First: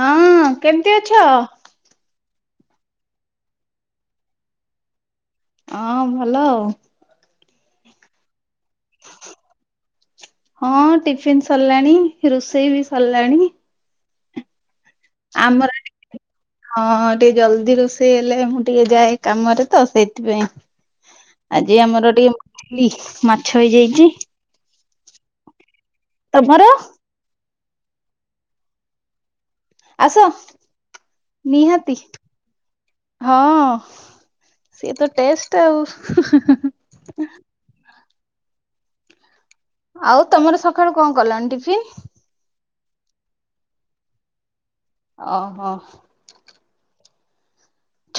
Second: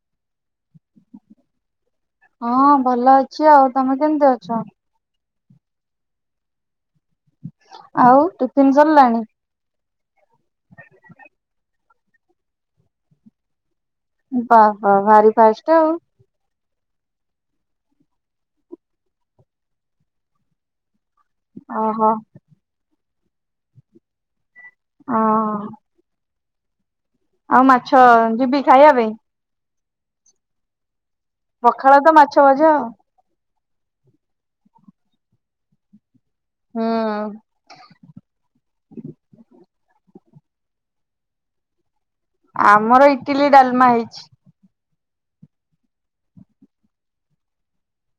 ହଁ କେମିତି ଅଛ? ହଁ ଭଲ ଅଛି ଆଉ ତମେ କେମିତି ଅଛ? ହଁ ଭଲ ଆଉ। ଆଉ ଟିଫିନ ସରିଲାଣି? ହଁ ଟିଫିନ ସରିଲାଣି, ରୋଷେଇ ବି ସରିଲାଣି। ବାଃ ବାଃ ଭାରି ଆମର ଫାଷ୍ଟ ଆଉ। ହଁ ଟିକେ ଜଲଦି ରୋଷେଇ ହେଲେ ମୁଁ ଟିକେ ଯାଏ କାମରେ ତ, ସେଇଥିପାଇଁ। ଆଜି ଓହୋ ଆମର ଟିକେ ମଛଲି, ମାଛ ହେଇଯାଇଛି। ଓହୋ। ତମର? ଆଉ ମାଛ ଯିବି ଖାଇବା ପାଇଁ? ଆସ, ନିହାତି ପଖାଳ ତ ମାଛ ଭଜା ଆଉ। ହଁ। ସିଏ ତ ଟେଷ୍ଟ ଆଉ। ହୁଁ। ଆଉ ତମର ସକାଳୁ କଣ କଲଣି ଟିଫିନ? ଆମର ଇଟିଲି ଡାଲମା ହେଇଛି। ଓହୋ।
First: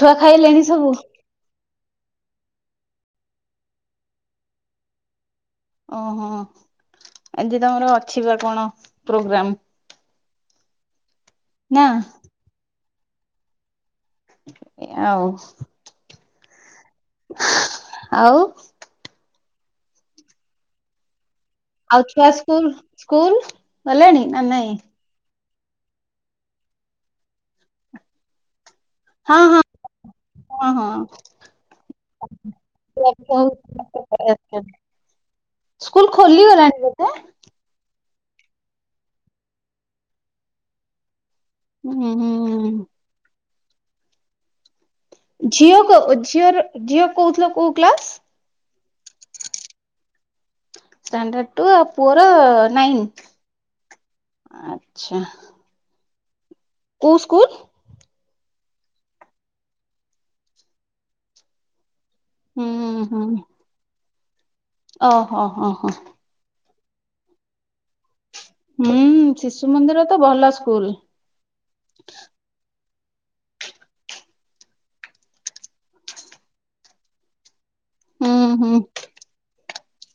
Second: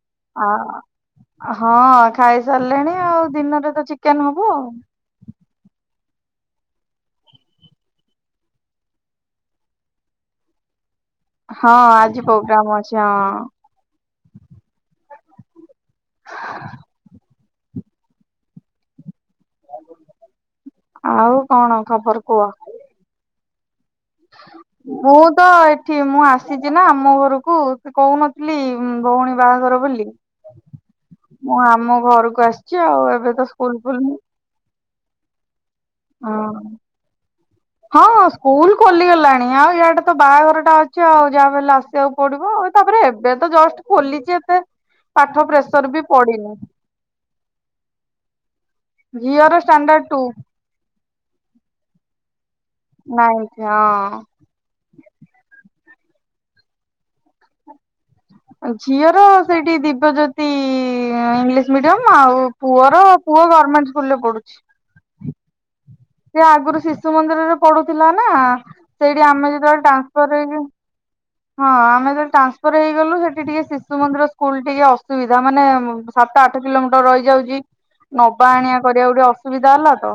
ଛୁଆ ଆ ଖାଇଲେଣି ସବୁ? ହଁ ଖାଇ ସାରିଲେଣି ଆଉ, ଦିନରେ ତ ଚିକେନ ହବ ଆଉ। ଓହୋ ଆଜି ତମର ଅଛି ବା କଣ ପ୍ରୋଗ୍ରାମ? ହଁ ନା ଆଜି ପ୍ରୋଗ୍ରାମ ଅଛି, ହଁ। ଆଉ [unintelligible] ଆଉ ଆଉ କଣ ଆଉ ଖବର ଛୁଆ କୁହ? ସ୍କୁଲ ସ୍କୁଲ ଗଲେଣି, ନା ନାଇଁ? ମୁଁ ତ ଏଠି ମୁଁ ଆସିଛି ନା ଆମ ଘରକୁ, ସେ କହୁନଥିଲି ଉଁ ଭଉଣୀ ହଁ ହଁ ବାହାଘର ବୋଲି। ହଁ ହଁ ମୁଁ ଆମ ଘରକୁ ଆସିଛି ଆଉ, ଛୁଆ ବି ଏବେ ତ ସବୁ ସ୍କୁଲ ସମସ୍ତେ ଖୋଲିନି। ପଳେଇ ଆସିଛନ୍ତି। ସ୍କୁଲ ଖୋଲି ଗଲାଣି ବୋଧେ! ହଁଁ ହଁ ସ୍କୁଲ ଖୋଲି ଗଲାଣି ଆଉ ଇଆଡେ ତ ବାହାଘରଟା ଅଛି ଆଉ। ଯାହା ବଲେ ହୁଁ ଆସିବାକୁ ପଡିବ, ଆଉ ହୁଁ ତାପରେ ଏବେ ତ ଜଷ୍ଟ ଖୋଲିଛି ଏତେ ପାଠ ଝିଅ ପ୍ରେସର କୁ ବି ଝିଅ ପଡିନି ର ଝିଅ କୁ କହୁଥିଲ କୋଉ କ୍ଲାସ? ଝିଅ ର ଷ୍ଟାଣ୍ଡାଡ୍ ଟୁ। ଷ୍ଟାଣ୍ଡାଡ୍ ଠୁ ଆଉ ପୁଅ ର ନାଇନଥ। ନାଇଁଥ ହଁ। ଆଛା। କୋଉ ସ୍କୁଲ? ଝିଅର ସେଇଠି ଦିବ୍ୟଜ୍ୟୋତି ଇଂଲିଶ ମିଡିୟମ। ଆଉ ହୁଁ ପୁଅର ପୁଅ ଗଭର୍ନମେଣ୍ଟ ସ୍କୁଲ ରେ ପଢୁଛି। ଅ ହଁ ହଁ ହଁ। ସେ ଆଗରୁ ଶିଶୁ ମନ୍ଦିରରେ ପଢୁଥିଲା ନା। ନା ସେଇଠି ହୁଁ ଆମେ ଶିଶୁ ଯେତେବେଳେ ମନ୍ଦିର ତ ଟ୍ରାନ୍ସଫର ଭଲ ହେଇକି ସ୍କୁଲ। ହଁ ଆମେ ଯେତେବଳେ ଟ୍ରାନ୍ସଫର ହେଇଗଲୁ ସେଠି ଟିକେ ଶିଶୁ ମନ୍ଦିର ସ୍କୁଲ ଟିକେ ଅସୁବିଧା, ମାନେ ସାତ ଆଠ କିଲୋମିଟର ରହିଯାଉଛି। ହୁଁ ନବା ହୁଁ ଆଣିବା କରିବାକୁ ଟିକେ ଅସୁବିଧା ହେଲା ତ,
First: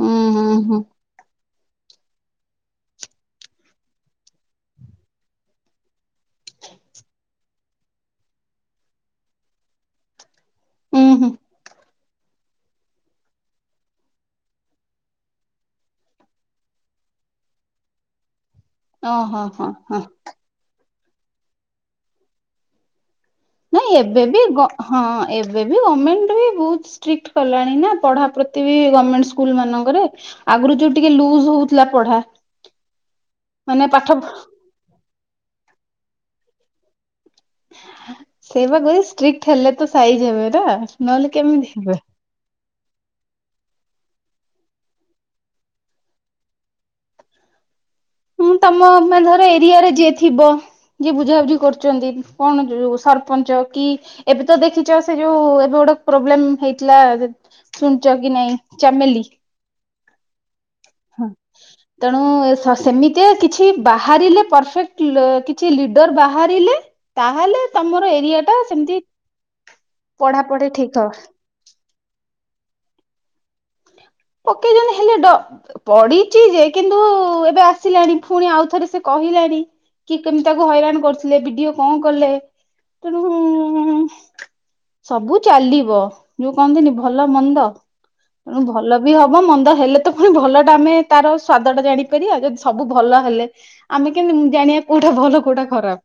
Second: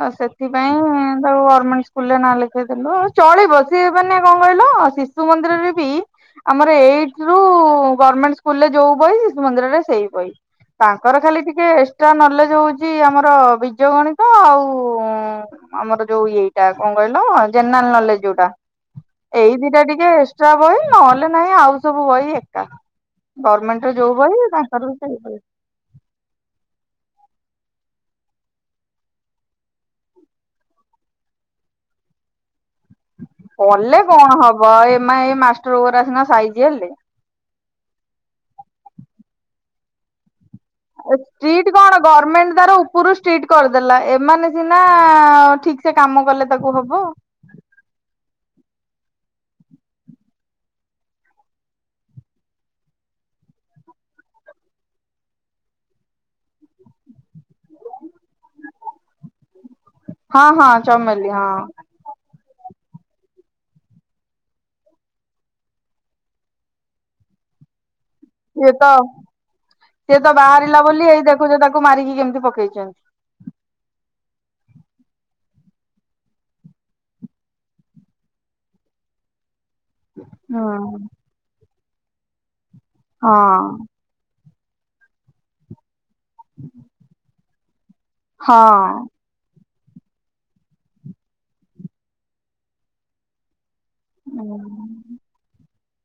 ହୁଁ ହୁଁ ସେଥିପାଇଁ ହୁଁ ତାକୁ ଗମେଣ୍ଟସ ନାଁ ଲେଖେଇ ଦେଲୁ ହଉ ଚଳିବ ସିଏ ମାନେ କଣ କହିଲ ଶିଶୁ ମନ୍ଦିରରେ ବି ଆମର ଏଇଟ ରୁ ଗଭର୍ଣମେଣ୍ଟ ସ୍କୁଲରେ ଯୋଉ ବହି, ଶିଶୁ ମନ୍ଦିରରେ ସେଇ ବହି। ହୁଁ ତାଙ୍କର ହୁଁ ଖାଲି ଟିକେ ଏକ୍ସଟ୍ରା ନଲେଜ ହଉଛି ଆମର ବିଜ ଗଣିତ ଆଉ ଆମର ଯୋଉ ଏଇଟା କଣ କହିଲ କହିଲ ଜେନେରାଲ ନଲେଜ ଯୋଉଟା। ଓ ହଁ ହଁ ହଁ। ଟେ ଏକ୍ସଟ୍ରା ବହି ନହେଲେ ନାହିଁ ଆଉ ସବୁ ବହି ଏକା ଗଭର୍ଣ୍ଣମେଣ୍ଟ ର ନାହିଁ ଯୋଉ ଏବେ ବି ବହି ଗ ତାଙ୍କର ବି ହଁ ସେଇ ବହି। ଏବେ ବି ଗମେଣ୍ଟ ବି ବହୁତ ଷ୍ଟ୍ରିକ୍ଟ କଲାଣି ନା ପଢା ପ୍ରତି ବି ଗମେଣ୍ଟ ସ୍କୁଲ ମାନଙ୍କରେ ଆଗରୁ ଯୋଉ ଟିକେ ଲୁଜ ହଉଥିଲା ପଢା ମାନେ କଲେ ପାଠ କଣ ହବ ଏ ମା ଏ ମାଷ୍ଟର ଗୋଡା ସିନା ସାଇଜି ହେଲେ ସେଇ ବା କହିଲି ଷ୍ଟ୍ରିକ୍ଟ ହେଲେ ତ ସାଇଜ ହେବେ ନା ନହେଲେ କେମିତି ଷ୍ଟ୍ରିକ୍ଟ ହେବେ କଣ ଗଭର୍ଣମେଣ୍ଟ ତାର ଉପରୁ ଷ୍ଟ୍ରିକ୍ଟ କରିଦେଲା ଏମାନେ ସିନା ଠିକ ସେ କାମ କଲେ ତାକୁ ହବ ମୁଁ ତମ ମାନେ ଧର ଏରିଆରେ ଯିଏ ଥିବ। ଯିଏ ବୁଝାବୁଝି କରୁଛନ୍ତି କଣ ଯୋଉ ସରପଞ୍ଚ କି ଏବେ ତ ଦେଖିଛ ସେ ଯୋଉ ଏବେ। ପ୍ରୋବ୍ଲେମ୍ ହେଇଥିଲା ଯେ ଶୁଣିଛ କି ନାଇଁ ଚାମେଲି ହଁ ହଁ ହଁ ଚମେଲି ତେଣୁ ସ- ସେମିତିଆ କିଛି ବାହାରିଲେ ପରଫେକ୍ଟ କିଛି ଲିଡର ବାହାରିଲେ ତା ହେଲେ ତମ ସିଏ ତ, ସିଏ ତ ପଢାପଢି ବାହାରିଲା ଠିକ ବୋଲି ହବ ଏଇ ଦେଖୁଛ ତାକୁ ମାରିକି କେମତି ପକେଇ ଜ ପକେଇଛନ୍ତି ହେଲେ ଡ ବଡିଛି ଯେ କିନ୍ତୁ ଏବେ ଆସିଲାଣି ପୁଣି ଆଉ ଥରେ ସେ କ କହିଲାଣି କି କେମିତି ହୁଁ ତାକୁ ହଇରାଣ କରୁଥିଲେ ବିଡିଓ କଣ କଲେ? ତେଣୁ ହଁ। ସବୁ ଚାଲିବ ଯୋଉ କହନ୍ତିନି ଭଲ ମନ୍ଦ ତେଣୁ ହଁ। ଭଲ ବି ହବ ମନ୍ଦ ହେଲେ ତ ପୁଣି ଭଲ ଟା ଆମେ ତାର ସ୍ଵାଦ ଟା ଜାଣିପାରିବା ଯଦି ସବୁ ଭଲ ହେଲେ ଆମେ କେମତି ଜାଣିବା କୋଉଟା ଭଲ କୋଉଟା ଖରାପ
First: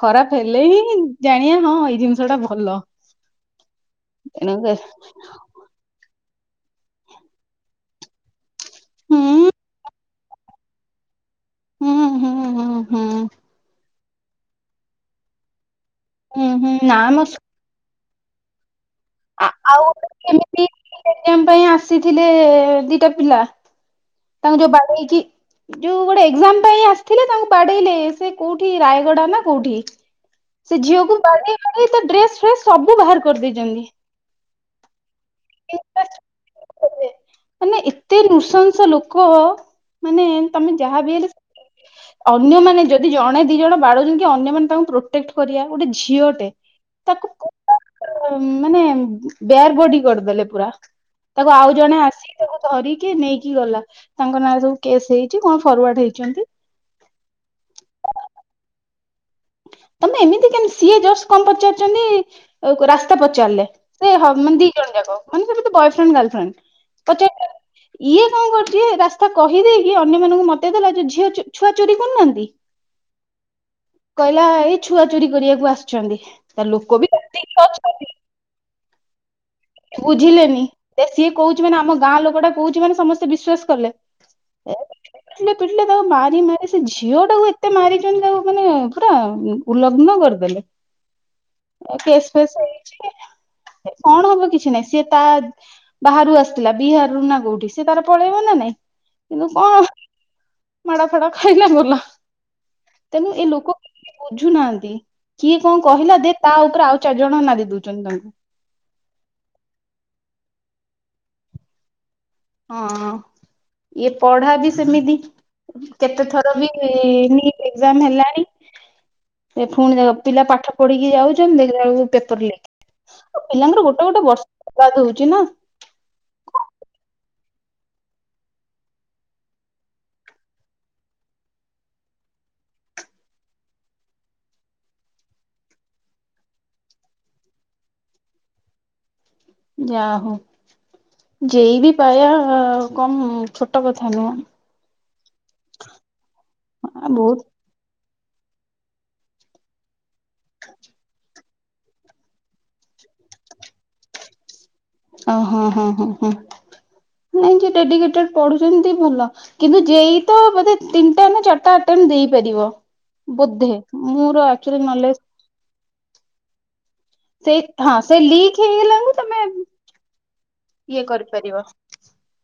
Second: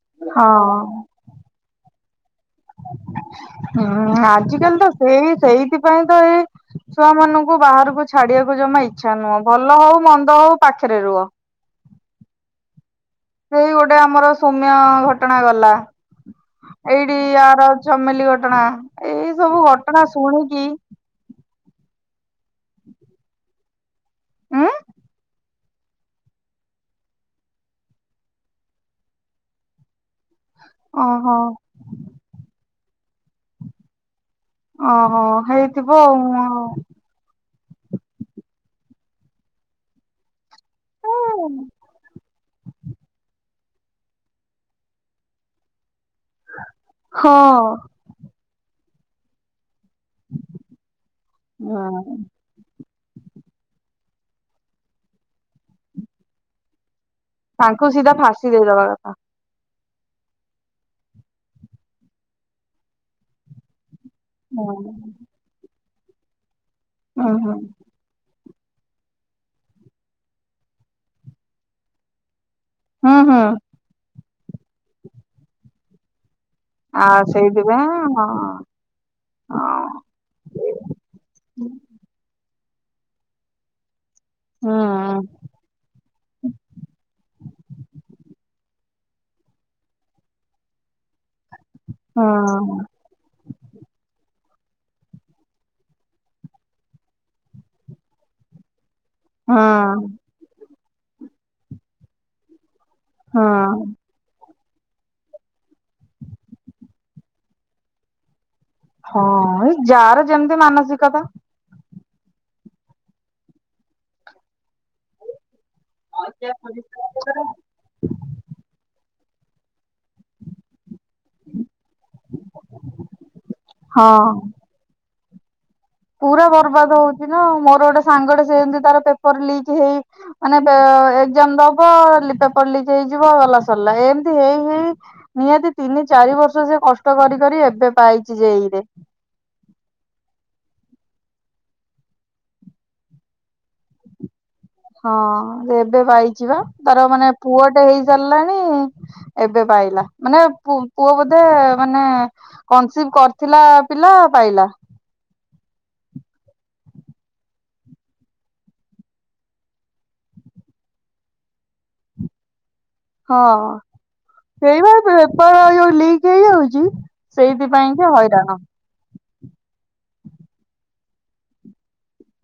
ଖରାପ ହେଲେ ହଁ। ହିଁ ଜାଣିଆ ହଁ ଏଇ ଜିନିଷ ଟା ଭଲ ହଁ ତେଣୁ ହୁଁ ଆଜିକାଲି ତ ସେଇ ସେଇଥି ପାଇଁ ତ ଏଇ ଛୁଆ ମାନଙ୍କୁ ବାହାରକୁ ଛାଡିବାକୁ ଜମା ଇଚ୍ଛା ନୁହଁ ଭଲ ହଉ ମନ୍ଦ ତୋ ପାଖରେ ରୁହ ହୁଁ ହୁଁ ହୁଁ ହୁଁ। ସେଇ ଗୋଟେ ଆମର ସୌମ୍ୟର ଘଟଣା ଗଲା। ହୁଁ ହୁଁ ନା ମ। ଫ୍ୟାମିଲି ଘଟଣା। ଏଇ ସବୁ ଆଉ ଘଟଣା କେମତି? ଶୁଣିକି ଆସି ଥିଲେ ଦିଟା ପିଲା ତାଙ୍କୁ ଉଁ ଯୋଉ ବାଡେଇକି। ଯୋଉ ଗୋଟେ ଏଜାମ ପାଇଁ ଆସିଥିଲେ ତାଙ୍କୁ ବାଡେଇଲେ ସେ କୋଉଠି ରାୟଗଡା ନା କୋଉଠି? ସେ ଝିଅକୁ ଓହୋ ବାଡେଇ ବାଡେଇ ତା ଡ୍ରେସ ଫ୍ରେସ ସବୁ ବାହାର କରିଦେଇଛନ୍ତି। ଓହୋ ହେଇଥିବ। ମାନେ ଏତେ ନୃଶଂସ ଲୋକ ମାନେ। ତମେ ଯାହା ବି ହେଲେ ହଁ। ଅନ୍ୟମାନେ ଯଦି ଜଣେ। ଦି ଜଣ ବାଡୋଉଛନ୍ତି ଯେ ଅନ୍ୟ ମାନ ତାଙ୍କୁ ପ୍ରୋଟେକ୍ଟ କରିବା ଗୋଟେ ଝିଅଟେ ତାକୁ। ହୁଁ ମାନେ, ବେହୋସ୍‌ ହୋଇଗଲେ ପୁରା ତାକୁ ଆଉ ଜଣେ ଆସିକି ଧରିନେଲେ। କିଏ ନେଇକି ଗଲା ତାଙ୍କ ନାଁରେ ସବୁ କେସ୍ ହେଇଛି କୋଟ ଫରୱାର୍ଡ ହେଇଛନ୍ତି। ତାଙ୍କୁୁ ସିଧା ଫାଶୀ ଦେଇ ଦେବା କଥା। ତମେ ଏମିତି କେମତି ସିଏ ଜ କଣ ପଚାରୁଛନ୍ତି ରାସ୍ତା ପଚାରିଲେ। ସେହି ଦୁଇଜଣ ମାନେ ହୁଁ। ବୟଫ୍ରେଣ୍ଡ ଓ ଗାର୍ଲଫ୍ରେଣ୍ଡ ପରି ଉଁ ହୁଁ ଥିଲେ। କଣ କରୁଛି ରାସ୍ତା କହିଦେଇକି ଅନ୍ୟମାନାନଙ୍କୁ ମତେଇଦଲା ଝିଅ ଛୁଆ ଚୋରି କରୁନାହାନ୍ତି। ହଁ ହଁ। କହିଲା ଏଇ ଛୁଆ ଚୋରି କରିବାକୁ ଆସିଛନ୍ତି। ତା ଲୋକ ବି ଆଉ ସେତିକି ଅଛନ୍ତି ସେଇଥିପାଇଁ। ବୁଝିଲେନି ସିଏ କହୁଛି ମାନେ ଆମ ଗାଁ ଲୋକ ଟା କହୁଛି ମାନେ ସମସ୍ତେ ବିଶ୍ଵାସ କଲେ। ହଁ ପିଟିଲେ ତାକୁ ମାରି ମାରି ସେ ଝିଅ ଟାକୁ ଏତେ ମାରିଛନ୍ତି ତାକୁ ମାନେ। ଉଲ୍ଲଗ୍ନ କରିଦେଲେ। ହୁଁ କେସ୍ ଫସ୍ ହୁଁ। ହେଇଛି କଣ ହବ କେଜାଣି। କିଛି ନାଇଁ ସେ ତ ବାହାରୁ ଆସିଥିଲା। ବିହାରରୁୁ ନା କୋଉଠି ସେ ତାର ପଳେଇବ ନା ନାଇଁ। ହଁ। ମାଡ଼ ଫାଡ଼ ଖାଇଲେ ଭଲ। ତେଣୁ ଏ ହଁ ଲୋକେ ବୁଝୁ ନାହାନ୍ତି। କିଏ କଣ କହିଲା ଦେ ତା ଉପରେ ଆଉ ଚାରି ଜଣ ନାଦି ଦଉଛନ୍ତି। ହଁ ଏଇ ଯା ର ଯେମିତି ମାନସିକତା। ହଁ ଇଏ ପଢା ବି ସେମିତି। କେତେ ଥର ବି ନିଟ୍ ହେଲାଣି। ପୁଣି ଦେଖ ପିଲା ପାଠ ପଢିକି ଯାଉଛନ୍ତି ଦେଖିଲା ବେଳକୁ ପେପର ଲିକ୍। ଆ ପିଲାଙ୍କର ଗୋଟେ ଗୋଟେ ହଁ ବର୍ଷ ବରବାଦ ହଉଛି ନା। ପୁରା ବର୍ବାଦ ହଉଛି ନା ମୋର ଗୋଟେ ସାଙ୍ଗଟେ ସେ ଯେମତି ତାର ପେପର ଲିକ୍ ହେଇ ମାନେ ଏଜାମ ଦବ ପେପର୍ ଲିକ୍ ହେଇଯିବ ଗଲା ସରିଲା ଏମତି ହେଇ ହେଇ ନିହାତି ତି ଚାରି ବର୍ଷ ସେ କଷ୍ଟ କରି କରି ଏବେ ପାଇଛି ଯେଇ ରେ। ଓହୋ। ଯେଇ ବି ପାଇବା କଣ ଛୋଟ କଥା ନୁହଁ। ହଁ ଏବେ ପାଇଯିବା ତାର ଆ ମାନେ ବହୁତ ପୁଅ ଟେ ହେଇ ଚାଲିଲାଣି ଏବେ ପାଇଲା ମାନେ ପୁଅ ବୋ ମାନେ କନସିଭ କରିଥିଲା ପିଲା ପାଇଲା। ଓ ହୋ ହଁ ହ ହଁ। ନାଇଁ ଯ ଡେଡିକେ ପଢୁଛନ୍ତି ଭଲ କିନ୍ତୁ ଯ ତ ବୋଧେ ତିନିଟା ନା ଚାରିଟା ଆ ଦେଇପାରିବ‌। ହଁ ଏଇାର ନଲେଜ ପେପର ଯୋଉ ଲିକ ହେଇଯାଉଛି। ସେ ସେଇଥିପାଇଁ ହଁ କି ସେ ହଇରାଣ। ଲିକ ହେଇଗଲା ତମେ ଇଏ କରିପାରିବ।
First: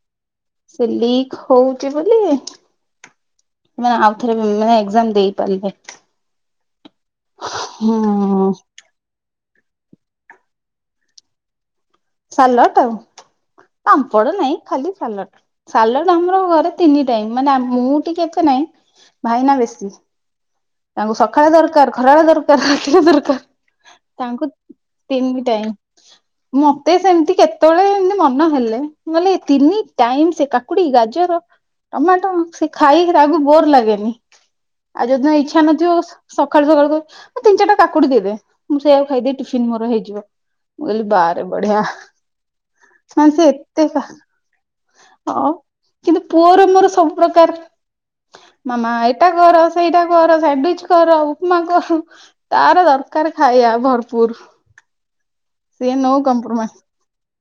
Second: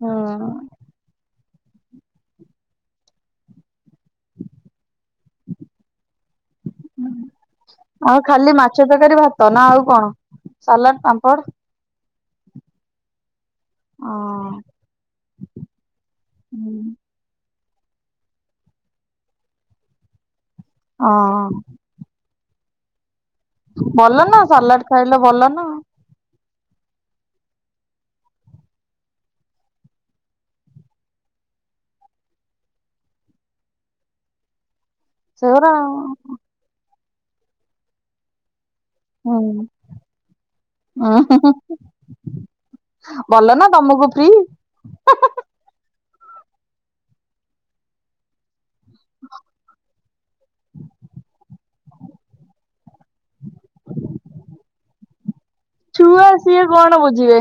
ହଁ। ସେ ଲିକ୍ ହଉଛି ବୋଲି। ସେମାନେ ଆଉଥରେ ମାନେ ଏଜାମ ଦେଇପାରିବେ। ହୁମ୍ ଆଉ ଖାଲି ମାଛ ତରକାରୀ ଭା ତନା ଆଉ କଣ ସାଲାଡ ପାମ୍ପଡ଼ ସାଲାଟ୍ ଆଉ। ପାମ୍ପଡ ହଁ ନାଇଁ ଖାଲି ସାଲଡ ସାଲଡ ଆମର ଘରେ ତିନି ଟାଇମ ମାନେ ଆମ ମୁଁ ଟିକେ ଏତେ ନାଇଁ ଭାଇନା ବେଶୀ। ତାଙ୍କୁ ସକାଳେ ହଁ ଦରକାର ଖରାବେ ଦରକାର ଦରକାର ଭଲ ନା ତାଙ୍କୁ ସାଲାଡ ଖାଇଲେ ତିନି ଭଲ ନା ଟାଇମ ତେ ସେମିତି କେତେବେଳେ ଏମତି ମନ ହେଲେ ନହଲେ ଏ ତିନି ଟାଇମ ସେ କାକୁଡି ଗାଜର ଟମାଟ ସେ ଖାଇରି ଆଗୁ ବୋର ଲାଗେନି। ଆଉ ଯଦି ଇଚ୍ଛା ସେଗୁରା ନଥିବ ସକାଳୁ ସକାଳୁ ମୁଁ ତିନି ଚାରିଟା କାକୁଡି ଦେବେ। ମୁଁ ସେଇଆଉ ଖାଇଦ ହୁଁ ଟିଫିନ ମୋର ହେଇଯିବ ମୁଁ କହିଲି ବାହାରେ ଉଁ ମ ସେ ଭଲ ନା ଏତେ ତମକୁ ଫ୍ରି ହ କିନ୍ତୁ ପୁଅର ମୋର ସବୁ ପ୍ରକାର ମାମା ଏଇଟା କର ସେଇଟା କର ସାଣ୍ଡୱିଚ କର ଉପମା କର ତାର ଦରକାର ଖାଇ ଭରପୁର। ସିଏ ଛୁଆ ସିଏ କଣ ବୁଝିବେ।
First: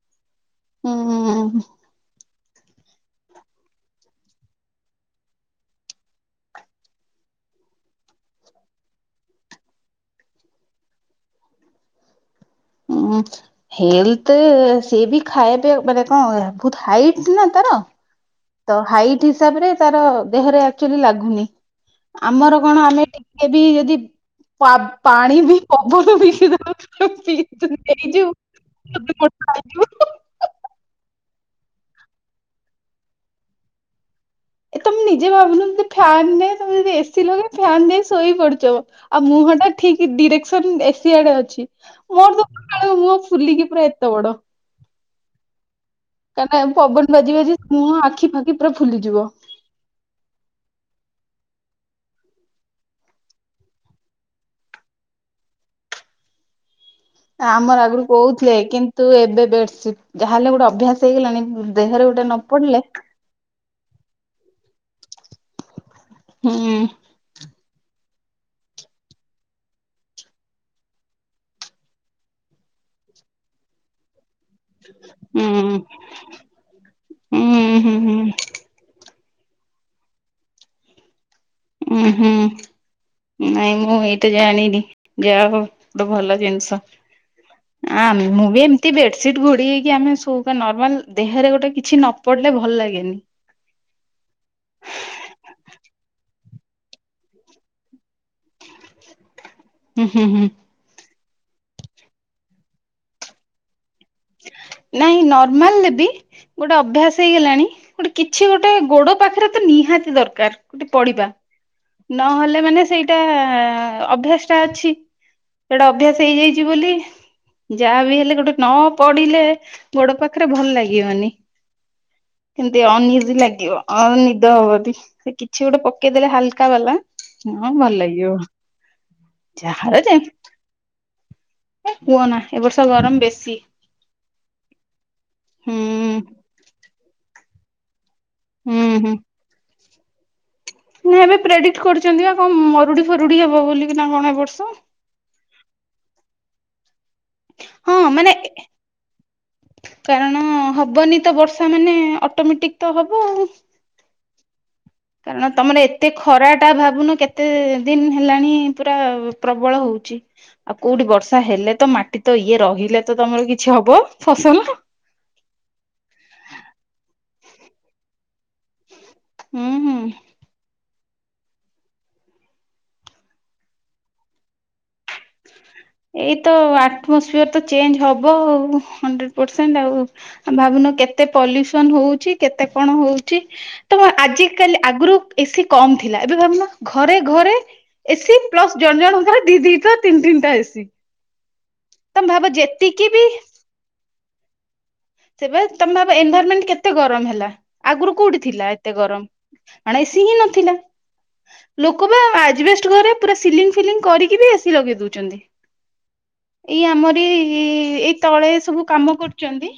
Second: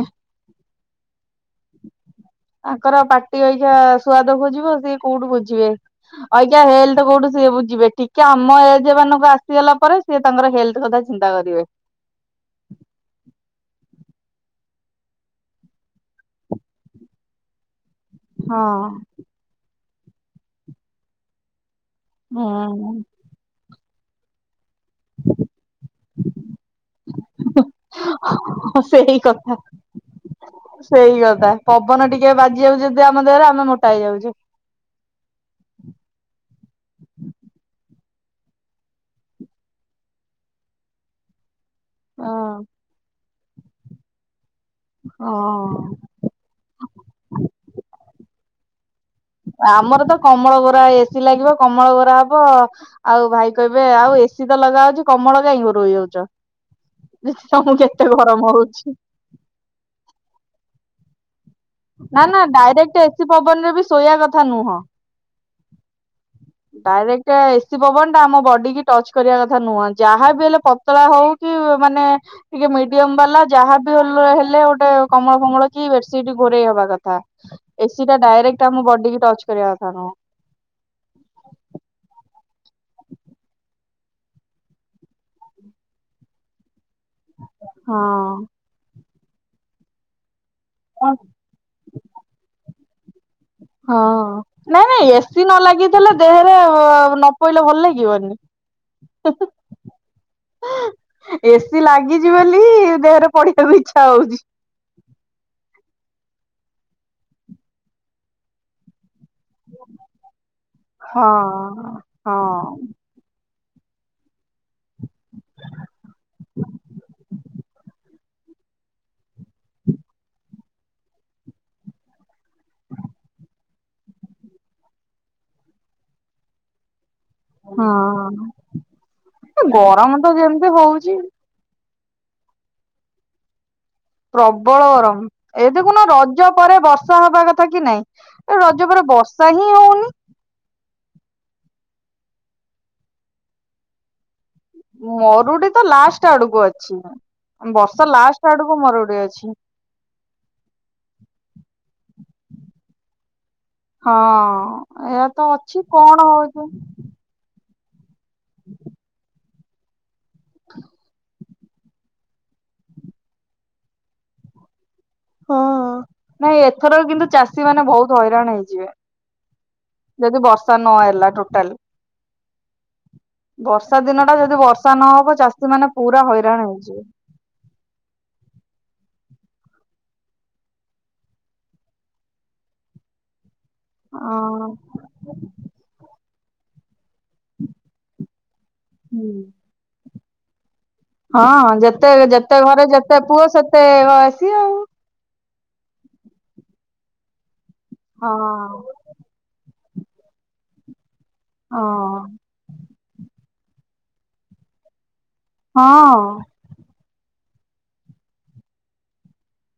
ହୁଁଉଁଉଁ। ତାଙ୍କର ପାଟି ଆଜ୍ା ସୁଆଦ ଖୋଜିବ ସେିଏ କୋଉଠି ବୋଝିବେ ଆଜ୍ା ହେଲଥ କୋଉଠି ସଏବୁ ଯିବେ ଟିକେ ଆମ ଏଜ ମାନଙ୍କୁ ଆସିଗଲା ପରେ ସେଏ ତାଙ୍କର ହେଲ୍ଥ କଥା ଚିନ୍ତା କରିବେ। [unintelligible] ଉଁ ହେଲଥ ସେ ବି ଖାଇବେ ମାନେ କଣ ବହୁତ ହାଇଟ ନା ତା ତ ହଁ ହାଇଟ ହିସାବରେ ତାର ଦେହରେ ଆଚୁଲି ଲାଗୁନି। ଆମର କଣ ହୁଁ। ଆମେ ଟିକେ ବି ଯଦି ପା ପାଣି ବି ପବନ ପି ପିଇ ନେଇଯୁ [unintelligible] ହଁ ସେଇ କଥା ସେଇ ତ ପବନ ଟିକେ ବାଜିଯାଉଚି ଯଦି ଆମ ଦେହରେ ଆମେ ମୋଟା ହେଇଯାଉଚୁ। ଏ ତମେ ନିଜେ ଭାବୁନ ଯଦି ଫ୍ୟାନ ନଁ ତମେ ଯଦି ଏସି ଲଗେଇ ଫ୍ୟାନ ଦେଇ ସୋ ଶୋଇ ପଡିଚ ଆଉ ମୁହଁ ଟା ଠିକ୍ ଡିରେକ୍ସନ ଏସି ଆଡେ ଅଛି। ମୋର ହଁ ତ ସକାଳୁ ମୁହଁ ଫୁଲିକି ପୁରା ଏତେ ବଡ। ଓ ଅ। କାଇଁନା ପବନ ବାଜିି ବାଜି ମୁହଁ ଆଖି ଫାଖି ପୁରା ଫୁଲିଯିବ। ଆମର ତ କମଳ ଘୋରା ଏସି ଲାଗିବ କମଳ ଘୋରା ହବ ଆଉ ଭାଇ କହିବେ ଆଉ ଏ ଏସି ତ ଲଗା ହଉଛି କମଳ କାଇଁ ଘୋରେଇ ହୋଉଚ। ଆମର ଆଗରୁ କହୁଥିଲେ ହଉଛି କିନ୍ତୁ ଏବେ ବେଡସି ଯାହାହେଲେ ଗୋଟେ ଅଭ୍ୟାସ ହେଇଗଲାଣି ଦେହରେ ଗୋଟେ ନା ନ ନା ପଡିଲେ ଡାଇରେକ୍ଟ ଏସି ପବନ ରେ ବି ଶୋଇବା କଥା ନୁହଁ। ହୁଁ ଡାଇରେକ୍ଟ ଏ ସି ପବନ ଟା ଆମ ବଡି କି ଟଚ କରିବା କଥା ନୁହଁ ଯାହା ବି ହେଲେ ପତଳା ହଉ କି ମାନେ ଟିକେ ମିଡିୟମ ବାଲା ଯାହାବି ହେଲେ ହେ ଗଟେ କମଳ ହୁଁ ଫମଳ ହୁଁ କି ବେଡସିଟ୍ ଘୋଡେଇ ହବାକଥା ହୁଁ ଏସି ଟା ହୁଁ ଡାଇରେକ୍ଟ ଆମ ବଡ଼ି ଡି କି ଟଚ୍ କରଆ କଥା ନୁହଁ। ଉଁ ହୁଁ। ନାଇଁ ମୁଁ ଏଇଟା ଜାଣିନି ଯାହା ହଉ ଗୋଟେ ଭଲ ଜିନିଷ। ଆ ମୁଁ ହଁ ବି ଏମିତି ବେଡସିଟ ଘୋଡି ହେଇକି ଆମେ ସୋଉ ନର୍ମାଲ୍ ଦେହରେ ଗୋଟେ କିଛି ନ ପଡିଲେ ଭଲ ଲାଗେନି। ହଁ ନାଇଁ ନାଇଁ ଏସିି ନ ଲାଗିଥିଲେ ଦେହରେ ନ ପଇଲେ ଭଲ ଲାଗିବନି। ହୁଁ ହୁଁ ହୁଁ। ଏସିି ଲାଗିଛି ବୋଲି ଦେହରେ ପଡିଆ କୁ ଛି ନାଇଁ ନର୍ମାଲରେ ବି ଗୋଟେ ଅଭ୍ୟାସ ହେଇଗଲାଣି ଗୋଟେ କିଛି ଗୋଟେ ଗୋଡ ପାଖରେ ତ ନିହାତି ଦରକାର ଗୋଟେ ପଡିବା ହଁ। ନହେଲେ ହଁ। ମାନେ ସେଇଟା ଅଭ୍ୟାସଟା ଅଛି ସେଟା ଅଭ୍ୟାସ ହେଇଯାଇଚି ବୋଲି ଯାହା ବି ହେଲେ ଗୋଟ ନ ପଢିଲେ ଗୋଡ ପାଖରେ ଭଲ ଲାଗିବନି। କେମତି ଅନିଜ ଲାଗିବ, ଅଉ ନିଦ ହବନି ସେ କିଛି ଗୋଟେ ପକେଇଦେଲେ ହାଲକା ବାଲା ହଁ ଭଲାଗିବ ଯାହାର ଗରମ ଯାହା। ତ ଯେମିତି ହଉଛି କୁହନା ଏ ବର୍ଷ ଗରମ ବେଶୀ। ପ୍ରବଳ ଗରମ ଏ ହୁଁ ଦେଖୁନ ରଜ ପରେ ବର୍ଷା ହବା କଥା କି ନାଇଁ? ଏ ହୁଁ ରଜ ପରା ହୁଁ ବର୍ଷା ହିଁ ହଉନି। ନା ଏବେ ପ୍ରେଡିକ କରୁଚନ୍ତି ବା କଣ ମରୁଡି ଫରୁଡି ହବ ବୋଲିକି ନା କଣ ଏ ବର୍ଷ? ମରୁଡି ତ ଲାଷ୍ଟ ଆଡକୁ ଅଛି ହଁ ବର୍ଷା ମାନେ ଲାଷ୍ଟ ଆଡକୁ ମରୁଡି ଅଛି। କାରଣ ହବନି ତ ବର୍ଷା ମାନେ ଅଟୋମେଟିକ୍ ତ ହବ ଆଉ। ହଁ। ଏହା ତ କାରଣ ତମନେ ଅଛି ଏତେ କଣ ହଉଛି। ଖରାଟା ଭାବୁନୁ କେତେ ଦିନ ହେଲାଣି ପୁରା ପ୍ରବଳ ହଉଚି ଆ କୋଉଠି ବର୍ଷା ହେଲେ ତ ଏ ତ ମାଟି ତ ଇଏ ରହିଲେ ତ ତମର କିଛି ହବ ଫସଲ? ହଁ ନାଇଁ ଏଥରକ କିନ୍ତୁ ଚାଷୀ ମାନେ ବହୁତ ହଇରାଣ ହେଇ ଯିବେ ହୁଁ ହୁଁ ଯଦି ବର୍ଷା ନହ ଲା ଟୋଟାଲ ବର୍ଷା ଦିନଟା ଯଦି ବର୍ଷା ନହବ ଚାଷ ଏଇତ ଆଟମସଫିୟର ତ ଚେଞ୍ଜ ହବ ଆଉ ହଣ୍ଡ ପସେଣ୍ଟ ଆଉ ଭାବୁନ କେତେ ପଲ୍ୟୁସନ୍ ହଉଚି କେତେ କଣ ହଉଚି ତ ଆଜି ଅ କାଲି ଆଗରୁ ଏସି କମ୍ ଥିଲା ଏବେ ଭାବୁନ ଘ ଘରେ ଘରେ ଏସିି ପ୍ଲସ୍ ଜଣ ହୁଁ। ଜଣଙ୍କର ଦି ଦିଟା ତିନି ତିନିଟା ଏସି। ହଁ ଯେତେ ଯେତେ ଘରେ ଯେତିକି ଯେତେ ବି ପୁଅ ସେତେ ବା ଏସି ଆଉ। ସେବେ ତମେ ଭାବ ଏନଭରମେଣ୍ଟ କେତେ ଗରମ ହେଲା? ଆଗରୁ କୋଉଠି ଥିଲା ହଁ। ଏତେ ଗରମ ମାନେ ଏସିି ହିଁ ନଥିଲା। ହଁ ଲୋକବା ଆଜବେଷ୍ଟ ଘରେ ପୁରା ସିଲିଙ୍ଗ ଫିଲିଙ୍ଗ କରିକି ବି ଏସି ଲଗେଇ ଦଉଛନ୍ତି। ହଁ ହଁ। ଏଇ ଆମରି ଏଇ ତଳେ ସବୁ କାମ କରୁଛନ୍ତି।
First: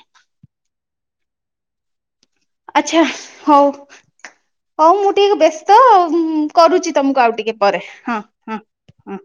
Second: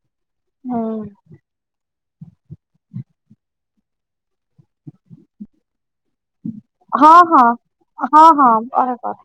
ହଁ। ଆଚଛା ହଉ ହଉ ମୁଁ ଟିକେ ବ୍ୟସ୍ତ ଆଉ କରୁଛି ହଁ ତମକୁ ଆଉ ହଁ ଟିକେ ପରେ ହଁ ହଁ ହଁ।